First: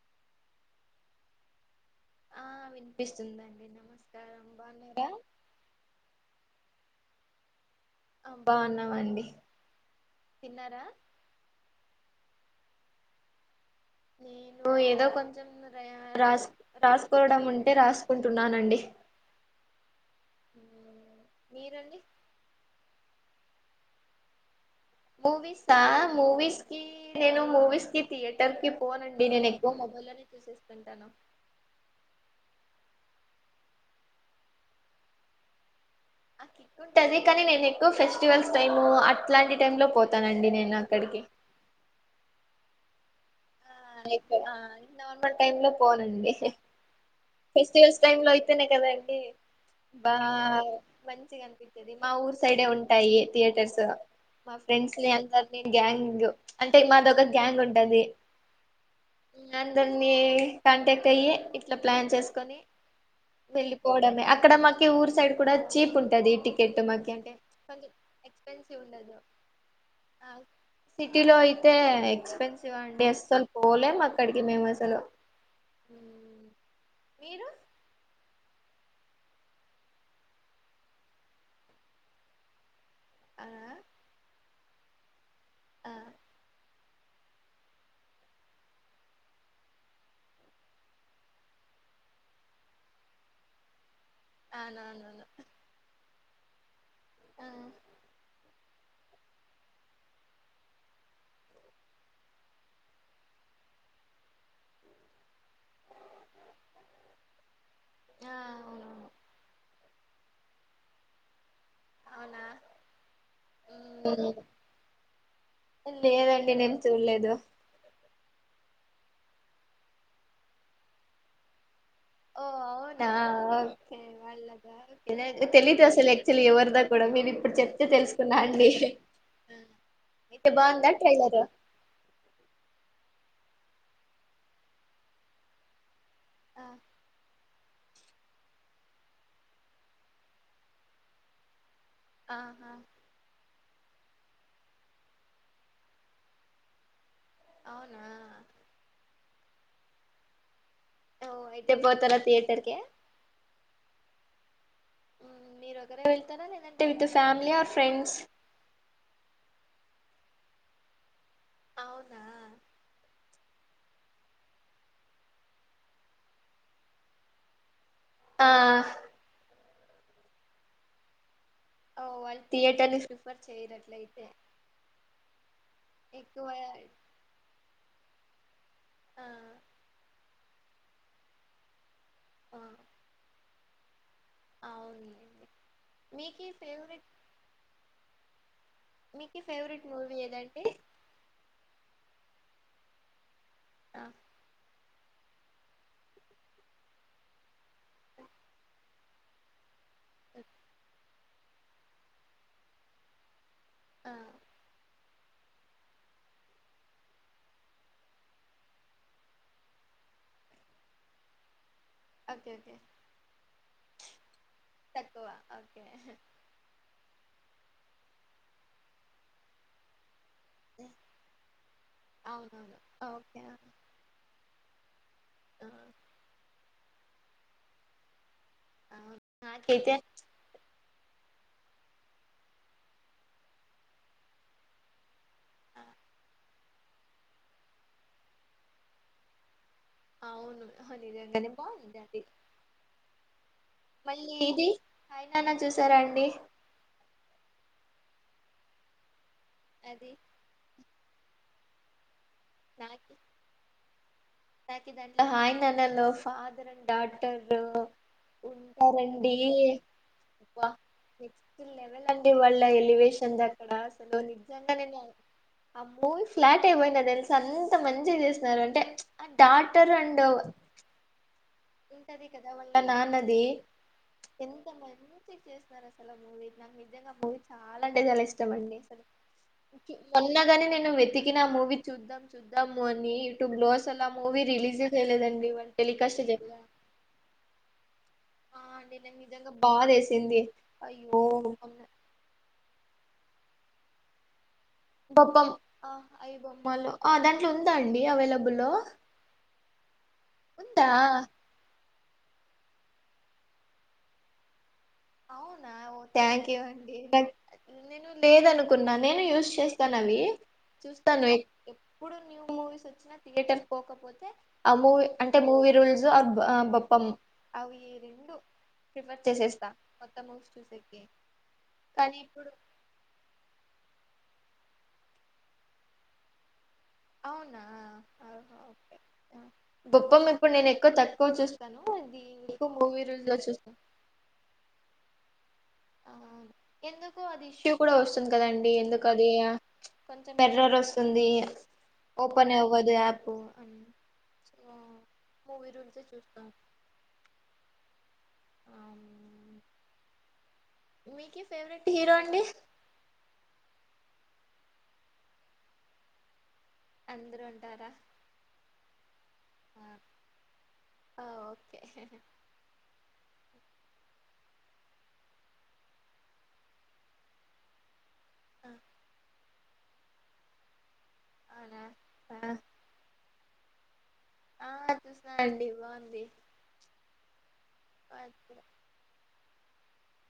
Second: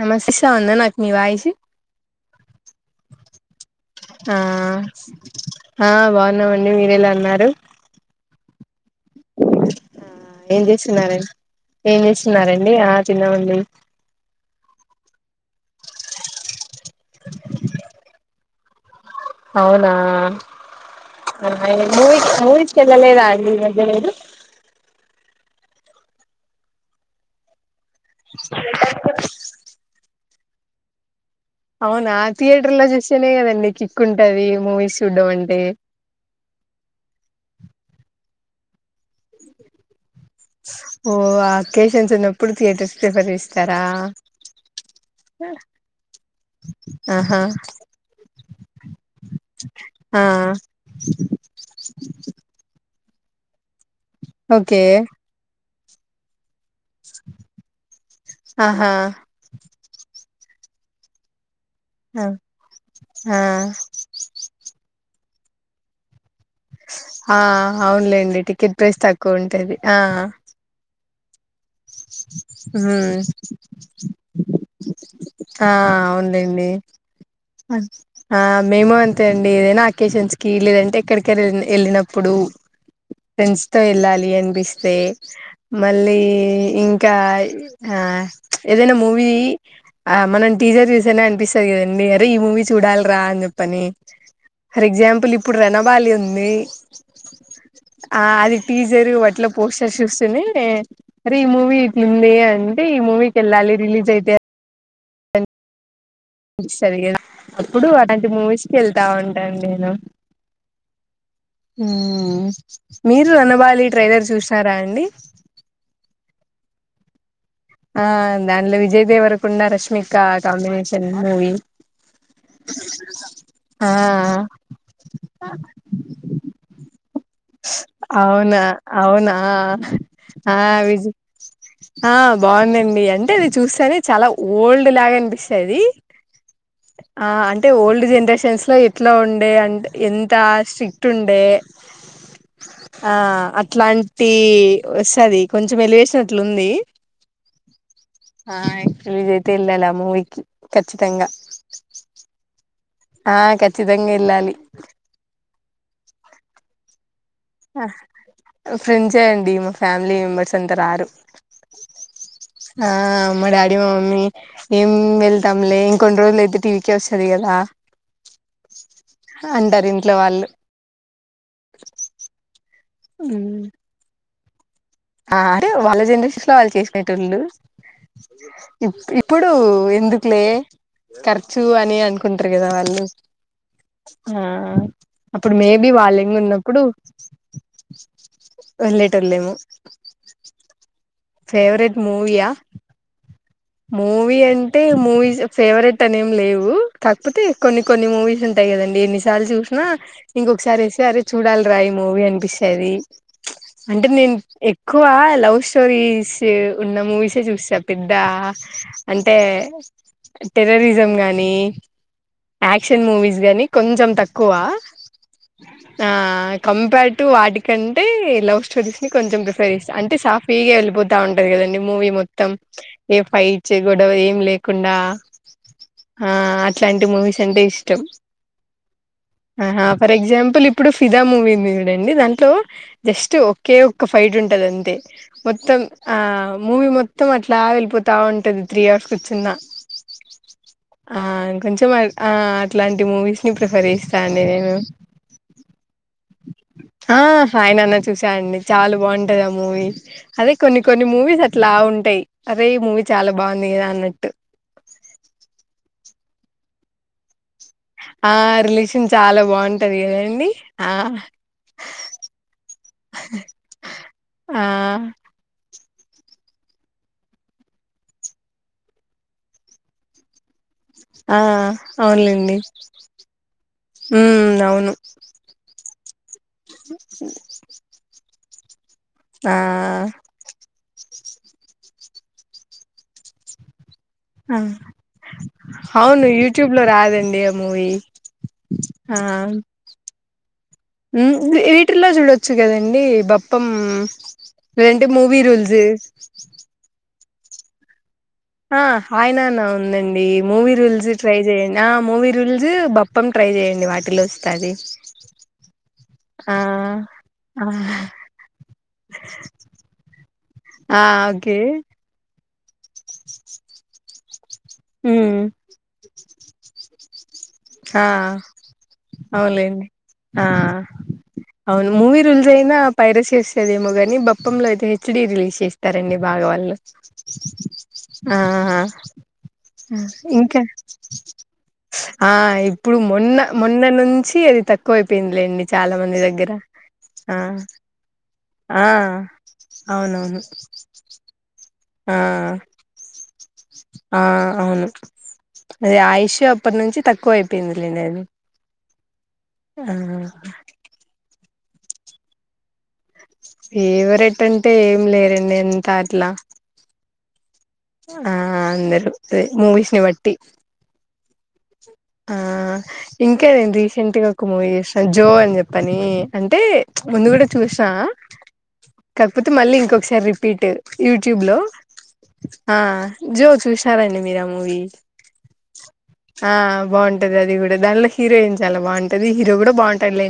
నమస్తే సా ఉందా నాకు మీ వాయిస్ ఆ వినిపిస్తోంది అండి ఆ నమస్కారం బాగున్నారా మీ మీరు ఎలా ఉన్నారు ఆ బాగున్నాం అండి ఏం తిన్నారా చేస్తున్నారండి ఏం జేస్తున్నారు అండి ఆ తిన్నాం అండి నేను ఏదో కొంచెం రాస్ రాసుకోవడం ఉంటే రాసుకుంటున్నాన్ నండి అవునా మీరండి మూవీస్ మూవీస్ కి ఎల్ తీయలేదా అండి తగలలేదు మూవీస్ కామూవీస్ కి నేను మూవీస్ కి థియేటర్ కి పోను అండి నేను ఎక్కువ మొబైల్‌లోనే చూసా చూసేస్తుంటాను అవునా థియేటర్ లో చూస్తేనే కాదా అండి కిక్ ఉంటది మూవీస్ చూడం అంటే ఆ కిక్ ఉంటది నేను ఎక్కువ ఫెస్టివల్స్ టైమ్‌లో ఓ అక్కడికి అకేషన్స్ ఉన్నప్పుడు థియేటర్స్ కి చెప్పరి ఆ లైక్ ఆ నార్మల్ టైమ్‌లో పోను అండి. ఆహా ఫెస్టివల్స్ టైమ్‌లో అయితేనే కదా అండి ఆ బాగా మంచిగా అనిపితది మా ఊరు సైడ్ ఏ హా అయి థియేటర్స్ దా మా ఓకే ఫ్రెండ్స్ నే అందరినీ గ్యాంగ్ అంటే మాది ఒక గ్యాంగ్ ఉంటది ఆహా మీరందరినీ ఇట్లాంటి తెలియే అట్లా ప్లాన్ చేసుకొని ఆ వెళ్లిపోవడమే అక్కడ మాకి ఊరు సైడు ఊ ఇక్కడ వచ్చి చీప్ ఉంటది టికెట ఆ అవునులే అండి టికెట్ ప్రైస్ ఉండదు తక్కువ ఉంటది హా ఆ సిటీలో ఐతే అయితే ఎక్స్‌పెన్సివ్ అండి ఉమ్ అస్సలు పోలేం అక్కడికి మేము అసలు హ్మ్ మీరు అ మేము అంటే అండి ఏదైనా అకేషన్స్ కి లేదంటే ఎక్కడికైనా వెళ్లినప్పుడు ఆ ఫ్రెండ్స్తో ఇల్ అలీ ఏన్ బ స ఆ మళ్ళీ ఇంగ్ ఇంకా ఏదైనా మూవీ మనం టీచర్ తీసేనే అనిపిస్తుంది కదండి అ ఈ మూవీ చూడాలిరా అని చెప్పని ఆ ఫర్ అవునవును ఎగ్జాంపుల్ ఇప్పుడు రెనబాలి ఉంది ఆ ఆ అది టీజరు వాట్లో పోస్టర్ చూస్తూనే అరే ఈ మూవీ ఇట్లుంది అంటే ఈ మూవీకి వెళ్ళాలి రిలీజ్ అయితే సరిగా అప్పుడు అలాంటి ఆ మూవీస్కి వెళ్తా అవునవును ఉంటాను నేను అవునా మీరు రణబాలి ట్రైలర్ చూసారా అండి లేదండి నేను ఎం చూడలేదు ఆ దానిలో విజయ్ దేవరకుండా రష్మిక కాంబినేషన్ మూవీ ఓ అవునా ఆ ఓకే వాళ్ద తెలీదు అసలు ఆక్చులీ ఎవర్దా కూడా మీ స్స్ అవునా అవునా అయితే ఆ బాగుందా విజి ట్రైలరు ఆ బాగుందండి అంటే అది చూస్తేనే చాలా ఓల్డ్ లాగా అనిపిస్తుది ఆ అంటే ఓల్డ్ జనరేషన్స్ లో ఎట్లా ఉండే అంటే ఎంత స్ట్రిక్ట్ ఉండే ఆహా ఆ అట్లాం టి వస్తుది కొంచెం వెలివేసినట్లుంది అవునా ఆ ఎక్చులీతే ల్లా మూవకి ఖచ్చితంగా త పోతార థిటర్ క ఆ ఖచ్చితంగా వెళ్ళాలి మీరు ఒకరే వెళ్తారా లేదంటే విత్ ఫ్యామిలీ ఆర్ ఆ ఫ్రెండ్స్ ఫ్రెండ్స్ అండి మా ఫ్యామిలీ మెంబెర్స్ అంతా రారు అవునా ఆ మా డాడీ మమ్మీ ఏం వెళ్తాంలే ఇంకొన్ని రోజులు అయితే టీవీకి వస్తుది కదా ఆ అంటారు ఇంట్లో వాళ్ళు ఓ అయి థియేటర్ ని ప్రిఫర్ చేయటట్లయితే ఆ అరే వాళ్ళ జనరేషన్ లో వాళ్ళు చేసినటోళ్ళు అ ఇ ఆ ఇప్పుడు ఎందుకులే ఖర్చు అని అం కుంటారు ఆ కదా వాళ్ళు ఉమ్ అవునులేండి అప్పుడు మేబి వాళ్ళ ఎంగ్ మీకి ఉన్నప్పుడు ఫేవరెట్ మీకి వెళ్ళేటోళ్ళలేము ఫేవరెట్ మూవీ ఎధండి ఫేవరెట్ మూవయా ఆ మూవీ ఎం టే మూవీస్ ఫేవరెట్ అనేం లేవు కాకపోతే కొన్ని కొన్ని మూవీస్ ఉంటాయి కదండి ఎన్నిసార్లు చూసినా ఇంక్గా ఒకసారి ఎస్త అర్ చూడాలిరా ఈ మూవీ అనిపిస్తుది అంటే ఆ నేను ఎక్కువ లవ్ స్టోరీస్ ఉన్న మూవీస్ చుస్తా పెద్ద అంటే టెర్రరిజం గానీ ఓకే ఓకే యాక్షన్ మూవీస్ గాని కొంచెం తక్కువ తక్కువ ఓకే అ కంపేర్ టు వాటిక అంటే లవ్ స్టోరీస్ ని కొంచెం ప్రిఫర్ చేస్తా అంటే సాఫ ఫ్రీగా వెళ్ళిపోతా ఉంటది కదండి మూవీ మొత్తం అవునవును ఏ ఓకే ఆ పైచే గొడవ ఏం లేకుండా ఆ అట్లాంటి మూవీస్ ఎంట ఇష్టం అవును హహ నాకైతే ఫర్ ఎగజాంపల్ ఇప్ ఇప్పుడు ఫిదా మూవీ ఉంది చూడండి, దాంట్లో జస్ట్ ఒకే ఒక్క ఫైట్ ఉంటంది అంతే, మొత్తం ఆ మూవీ మొత్తం అట్లా వెళ్ళిపో తా ఉంటుంది త్రీ అవర్స్ కుర్చున్నా అవును ఆ నిజంగానే కొంచం బాగుంది అది ఆ అట్లాంటి మూవీస్ ని ప్రిఫర్ చేస్తా మళ్ళీ అండి ఇది నేను హాయ్ నాన్న చూసారా అండి ఆ ఫైన్ అనొచ్చు. చూసాయండి చాలా బాగుం టాది ఆ మూవీ అది అదే కొన్ని కొన్ని మూవీస్ అ ట్లా ఉంటాయి అదే ఈ మూవీ నాకి చాలా బాగుంది కదా అన్నట్టు లో ఫాదర్ అండ్ డాటర్ ఆ [unintelligible] రిలేషన్ ఉంటారండి చాలా బాగుంటది కదండి బా ఆ నెక్స్ట్ లెవెల్ అండి వాళ్ళ ఎలివేషన్ అక్కడ అసలు ఆ నిజంగానే. ఆ మూవీకి ఫ్లాట్ అయివోయినా దెల్స్ అంత మంచిగా చేస్నారు అంటే ఆ డాటర్ అండ్ ఆ ఉంటది కదా అవునులేండి వాళ్ళ నాన్నది ఉమ్ ఎంత అవును మంచిగా చేసినారు అస్ హలో మూవీ నాకు నిజంగా మూవీ చాలా అంటే చాల ఇష్ టమండి ఆ మొన్నగాని నేను వెతి కినా మూవీ చూద్దాం చూద్దాము అని యూట్యూబ్ లో సలు ఆ మూవీ రిలీజే చేయలేదు అండి వాళ్ళు టెలికాస్ట్ జే ట్యూబ్ లో రాదండి ఆ మూవీ ఆ అండి నేను నిజంగా బాధేసింది మ్ వీటిల్లో చూడొచ్చు కదే డి బప్పం లేదంటే మూవీ బొపం రూల్స్ అ ఐ బొమ్మాలో ఉంద అండి అవలబ ఆ హాయనానా ఉందండి మూవీ ఉందా రూల్స్ ట్రై చేయడి మూవీ రూల్స్ బప్పం ట్రై చేయండి వాటిలో వస్తాది అవునా ఓ థ్యాంక్ యూ అండి బట్ ఆ నేను లేదనుకున్నా నేను యూస్ చేస్తాను అవి ఆ! చూస్తాను ఓకే ఎప్పుడు మూవిస్ వచ్చిన తీయేటర్ పోకపోతే ఆ మూవీ ఉమ్ అంటే మూవీ రూల్స్ బప్పమ్ అవి ఈ ఆ రెండు ప్రిఫర్ చేసేస్తా అవునులేండి కొత్త ఆ మూవీస్ చూసేకి అవును కానీ మూవి రూల్స్ ఇప్పుడు లో అయినా పైరసీ వస్తాదేమో గాని బెప్పం రపంలో అయితే హెచ్డీ రిలీజ్ చేస్తారండి బాగావాళ్ళు అవునా ఆహా, ఆ ఓకే ఆ, బొప్పం ఇప్పుడు ఇంకా నేను ఎక్కువ తక్కువ చూస్తాను ఇది ఆ ఎక్కువ ఇప్పుడు మూవీ రూల్స్ లో మొన్న చూస్తాను మొన్న నుంచి అది తక్కువై పినలేండి ఆ ఎందుకు అది ఇష్యూ కూడా వస్తుంది కదండి ఆ ఎందుకు అది కొంచెం అవునవును ఎర్రర్ వస్తుంది ఆ ఓపెన్ అవ్వదు యాప్ అ ఆ అవును మూవీ అది రూల్సే ఆయుష్ చూస్తాం అప్పటి నుంచి తక్కువ అయిపోయిందిండి అది ఆ మీకే ఫేవరెట్ హీరో అండి ఎవరెట్ అంటే ఏం లేరండి ఎంత అట్లా అందరూ అ ఆ అందరూ అదే మూవీస్ ని బట్టి ఓకే ఆ ఇంకా ఓకే నేను రీసెంట్ గా ఒక మూవీ చేూసినా జో అని చెప్పని అంటే ముందు కూడా చూసిన కాకపోతే మళ్ళీ ఇంకొకసారి రిపీట్ యూట్యూబ్ లో అవునా జో చూస సరే అండి మీరా మూవీ ఆ చూసిన అండి బాగుంది ఆ బాగుంటది అది కూడా దానిలో హీరోయిన్ చాలా బాగుంటది హీరో కూడా బాగుంటాయిలే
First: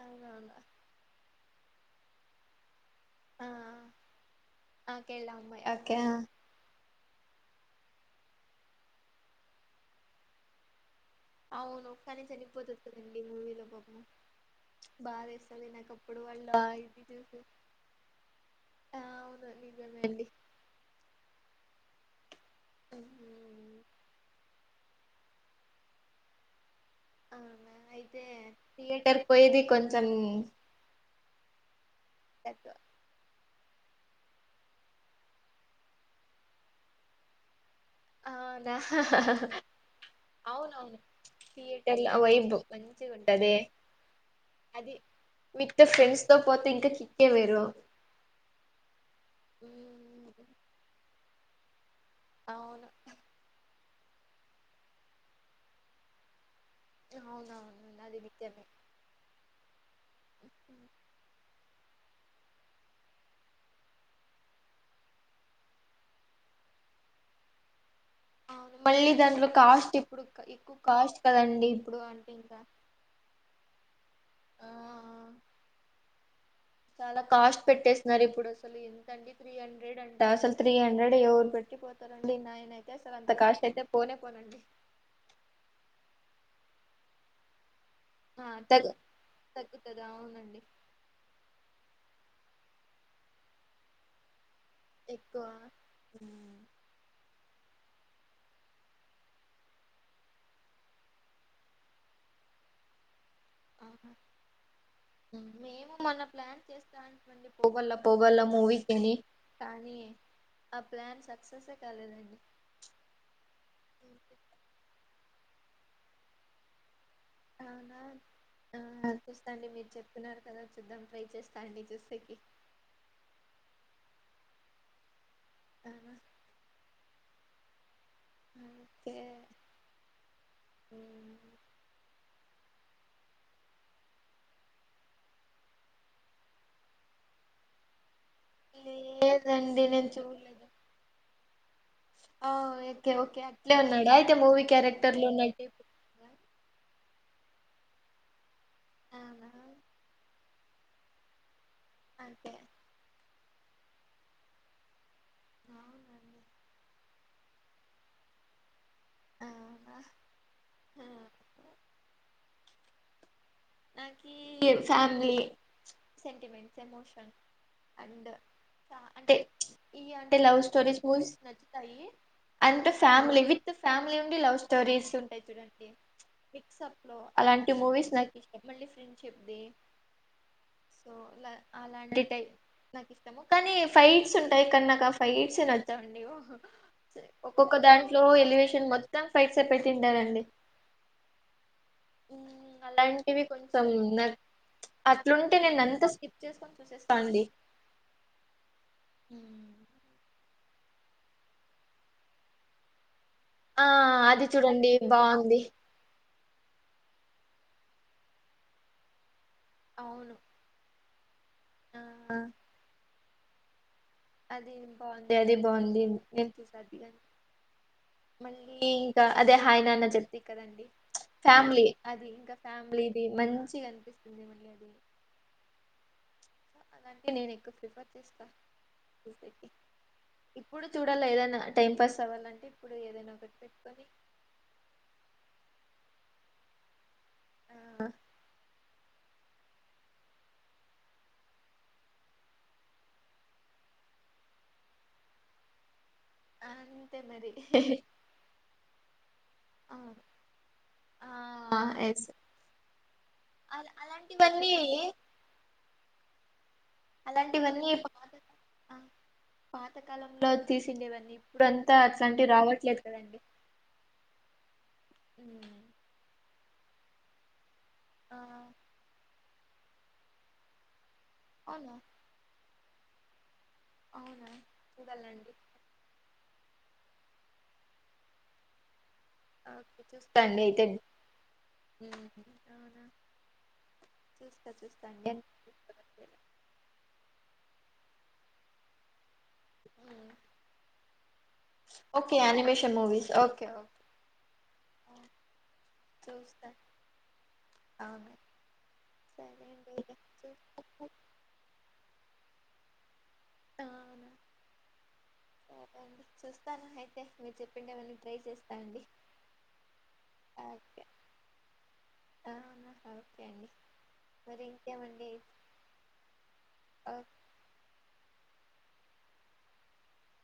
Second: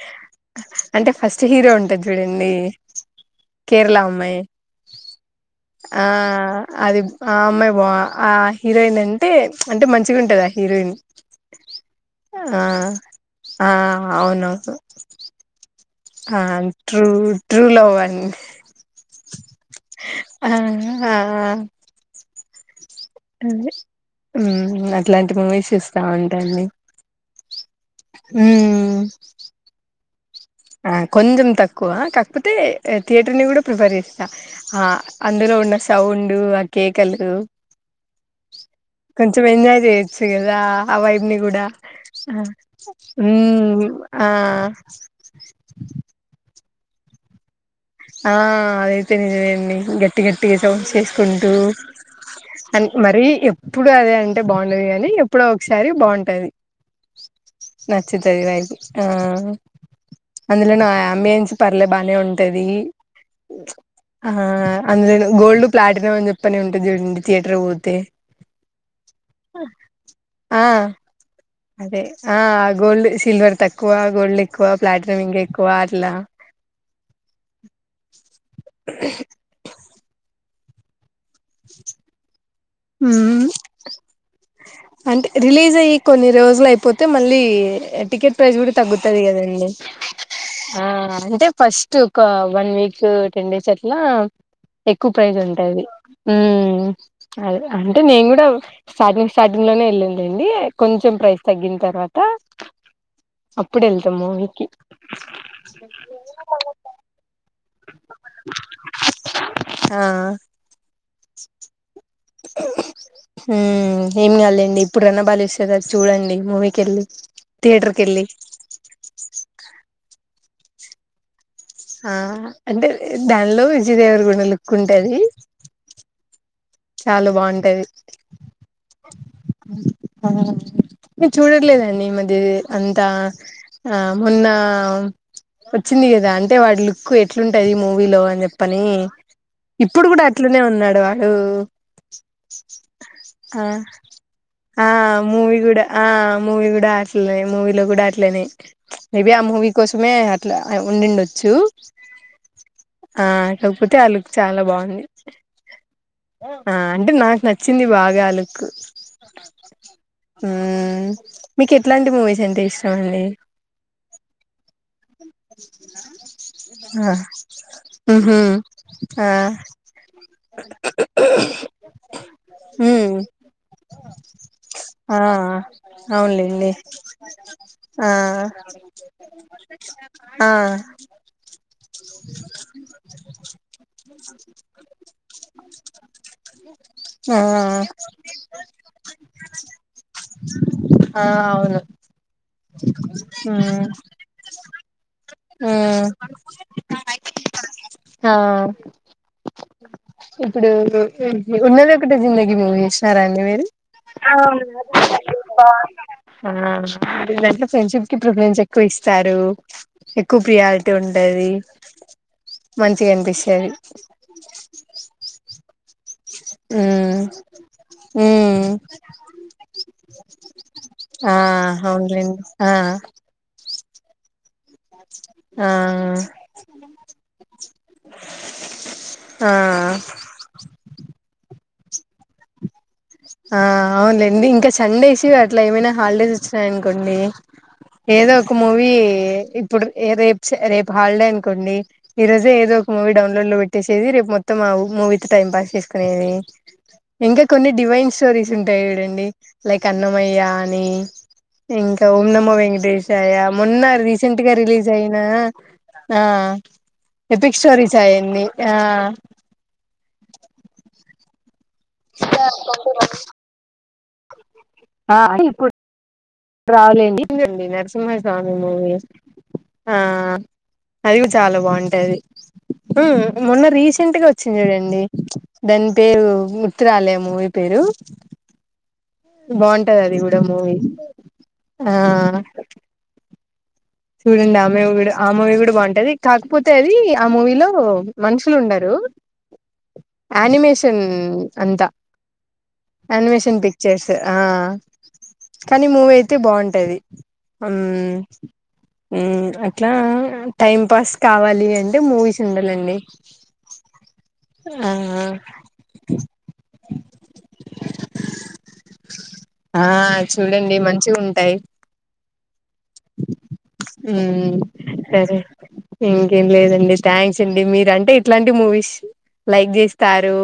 అవునవును అంటే ఫస్ట్ హీరో ఉంటా ద్ద చూడండి ఆ కేరళ అమ్మాయి ఆ, కేరళ అమ్మాయి ఓకే ఆ అది ఆ అమ్మాయి వా ఆ హీరోయిన్ అంటే అంటే మంచిగా ఉంటదా ఆ హీరోయిన్ అవును కాని ఆ చనిపోతుంది కదండి మూవీలో ఆ పాపం అవునవును బాధ వేస్త వినాక ఆ ట్రూ ట్రూ లో అవ్వండి ఆ అవును నిజమే అండి ఆ అ అట్లాంటి మూవీస్ ఇస్తా ఉంటాండి ఆనా ఇద మ్మ్ యేటర్ పోయిది కొంచం సన్ని ఆ కొంచెం తక్ క్కు కాకపోతే దట్ థియేటర్ ని కూడా ప్రిపేర్ చేస్తా అందులో ఉన్న సౌండు ఆ కేకలు అవునా కొంచెం ఎంజాయ్ చేయొచ్చు కదా ఆ అవునవును వైపుని కూడా థియేటర్ లో వైబ్ మంచిగా ఉంటది ఆ వితే ఫ్రెడ్స్తో పోతే ఇంకా కే వరు ఆ అదైతేనేజన్ని గట్టి ఉమ్, గట్టిగా చ చేేష కొడు అం అవును మరి ఇప్పుడు అదే అంటే బాగుంటది కాగానీ ఎప్పుడో ఒకసారి బాగుంటది అవునవును అది నిజమే నచ్చత్రదివాయికి ఆ అందులో నా ఉమ్, అబంచి పర్లే బానే ఉంటది ఆ అందులోను గోల్డ్ ప్లాటినమ్ అని చెప్పనే ఉంటుది చూడండి థియేటర్ పోతే అవును మళ్ళీ దాంట్లో కాస్ట్ ఇప్పుడు ఆ ఎక్కువ కాస్ట్ కదండి ఇప్పుడు అదే అంటే ఆ ఇంకా గోల్డ్ సిల్వర్ తక్కువ గోల్డ్ ఆ ఎక్కువ ప్లాటిన ఇంకా ఎక్కువ అట్లా చాలా కాస్ట్ పెట్టేస్తున్నారు ఇప్పుడు అసలు ఎంతండి త్రీ హండ్రెడ్ అంట అసలు త్రీ హండ్రెడ్ పెట్టిపోతారండి నాయన అయితే అసలు అంత మ్మ్ కాష్టట్ అయితే పోనే పోనండి అంటే రిలీజ్ అయ్యి కొన్ని రోజులు అయిపోతే మళ్ళీ టికెట్ ఆ ప్రైస్ కూడా తగ్గు తగ్గుతుది కదండి తగ్గుతది అవునండి అంటే ఫస్ట్ ఒక వన్ వీక్ టెన్ డేస్ అట్లా ఎక్కువ ప్రైజ్ ఉంటాది ఉ ఉమ్. అదే అంటే నేను కూడా సాధ స్టార్టింగ్ లోనే వెళ్ళిందండి కొంచెం ప్రైస్ తగ్గిన తర్వాత అప్పుడు ఆ వెళ్తాం మూవీకి మేము మొన్న ప్లాన్ చేస్తాండి పోగళ పోగల మూవీ తని కానీ ఆ ఆ ప్లాన్ సక్సెస్సే కాలేదండి ఏం కాదులేండి ఇప్పుడున్నా బాలస్తరాజ్ చూడండి మూవీకెళ్లి అవునా ఆ చూస్తాండి మీరు చెప్తున్నారు. చాలా చూద్దాం ట్రై చేస్త ఆ అంటే దానిలో విజయ దేవర్ కూడా ఓ లుక్కుంటదీ. అవునా చాలా బాగుంటది. ఓకే ను చూడట్లేదండి ఈ మధ్య అంతా ఆ మొన్నా వచ్చింది గదా అంటే వాడి లుక్ ఎట్లుంటది మూవీలో అని. చెప్పనీ లేదండి ఇప్పుడు నేను గూడా అట్లనే చూడలేదు ఉన్నాడు వాడూ. ఆ ఓకే ఓకే ఆ అట్లే ఉన్నాడా అయితే మూవీ ఆ క్యారెక్టర్లు మూవి ఉన్నట్టే ఇప్పుడు. కూడా ఆ మూవి కూడా ఆ అట్లే మూవీలో కూడా అట్లనే. ప్చ్ ఇవీ ఆ అవునా మూవీ కోసమే అట్ అట్లా ఉండిండొచ్చూ. అంతే ఆ కాకపోతే ఆ లుక్ చాలా బాగుంది. అవునండి ఆ అంటే నాకు నచ్చింది బాగా ఆ లుక్కు. అవునా ఆ, ఉమ్ మీకు ఎట్లాంటి మూవీస్ అంటే ఇస్ మండి. నాకీ ఫ్యామిలీ ప్చ్ సెంటిమెంట్స్, ఆ ఎమోషన్ అండ్ మ్హూ ఆ అంటే ఈ అంటే లవ్ స్టోరీస్ మూవీస్ నచ్చుతాయి. And hmm family with family ఉండి లవ్ స్టోరీస్ ఆ ఉంటాయి చూడండి అవునులేండి మిక్సప్లో అలాంటి ఆ మూవీస్ నాకు ఇష్ట ఆ సో అలాంటి టై నాకు ఇష్టము. కానీ ఫైట్స్ ఉంటాయి ఇక్కడ నాకు ఆ ఫైట్స్ నచ్చవండి. ఆ ఒక్కొక్క దాంట్లో ఎలివేషన్ మొత్తం ఫైట్సే పెట్టింటారండి ఆ అవును ఉమ్ అలా మ్మ్ కొంచెం న అట్లుంటే నేను అంతా మ్మ్ స్కిప్ చేసుకొని చూసేస్తా అండి. ఆ ఉమ్ ఇప్పుడూ ఉన్నది ఒకటే జిందగి మూవీ చూశినారా అండి. మూవేది ఆ అది చూడండి బాగుంది ఆ [inaudible] దాంట్లో ఫ్రెండ్షిప్ కీ ప్రిఫరెన్స్ ఎక్కువ ఇస్త స్తారూ అవును ఎక్కువ ప్రయారిట ఉండది. ఆ మంచిగ అనిపిస్ స్తదీ. అది బాగుంది అది బాగుంది నేను చూసది కా ఉమ్ ఉమ్ మళ్ళీ ఇంకా అదే హాయ్ నాన్న చెప్తి కదండి, ఆ ఫ్యామిలీ అది అవునులేండి ఇంకా ఆ ఫ్యామిలీది మంచిగాం ఆ అలాగె నేన్ ఎకువ ప్రిఫర్ చేస్తా ఆ ఇప్పుడు చూడాలి ఏదన్నా టైం పాస్ అవ్వాలంటే ఇప్పుడు ఏదైనా ఒకటి ఆ పెట్టుకొని అవునులేండి ఇంకా సండేస్ అట్లా ఏమైనా హాలిడేస్ వచ్చినాయనుకోండి ఆ ఏదో ఒక మూవి ఇప్పుడు రే రేపు హాలిడే అనుకోండి, ఈ రోజే ఏదో ఒక మూవీ డౌన్లోడ్ లో పెట్టేసేది, రేపు మొత్తం మా మూవీతో టైం పాస్ చేసు మ్ అంతే ఇంకా మరి కొన్ని డివైన్ స్టోరీస్ ఉంటాయి చుడండి లైక్ అవును అన్నమయ్య అని, ఆ ఇంకా ఎస్ ఓంనమ్మ వెంకటేశయ్య మొన్న రీసెంట్ గా అలాంటివన్నీ రిలీజ్ అయినా ఆ ఎపిక్ అలాంటివన్నీ స్టోరీస్ పాత అయన్ని ఆ పాతకాలంలో తీసిండేవన్నీ ఇప్పుడుంతా అట్లాంటివి రావట్లేదు కదండి అ ఇప్పుడు హ్మ్ రవలేండిండి న ఆ [unintelligible] మూవీ ఆ ఫైవ్ చాలా అవునా బాగుంటాది హ మొన్న రీసెంట్ గా అవునా వచ్చింది చూడండి చూడాలండి దాని పేరు చిత్రాలేమూ ఈ పేరు ఆ, బాగుంటది ఓకే అది కూడా చూస్తాండి మూవీ అయితే ఆ ఉమ్, అవునా చూడండి చూస్తా ఆమె చూస్తాండి. ఆ అన్ని మూవీ కూడా చూస్తా బాగుంటది అండి కాకపోతే అది ఆ మూవీలో మనుషులు ఉండరు యానిమేషన్ అంతా, okay animation movies animation okay okay pictures ఆ, కానీ మూవీ అయితే చూస్తా బాగుంటది మ్ అవునా మ్ సరే అట్లా అండి అయితే టైం చూస్తా పాస్ కావాలి అం మూవీస్ ఉండాలండి అవునా ఆ అండి చూస్తాను అయితే మీరు చెప్పిండే వని ట్రై చేస్తానండి ఆ చూడండి ఓకే మంచిగా ఉంటాయి అవునా ఓకే అండి మరి ఇంకేమండి సరే ఇంకేం లేదండి ఓ థ్యాంక్స్ అండి మీరు అంటే ఇట్లాంటి మూవీస్ లైక్ చేస్తారు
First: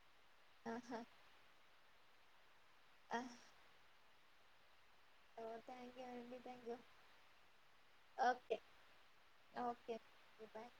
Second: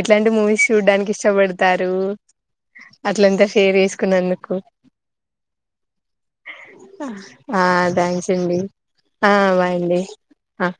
ఎట్లాంటి మూవీస్ ఆహా చూడ్డానికి ఇష్టపడతారు అట్లంతా షేర్ చేస్ కు నందుకు ఓకే ఆ థ్యాంక్స్ అండి ఓకే ఆ బాయ్ ఓకే అండి బాయ్ ఆ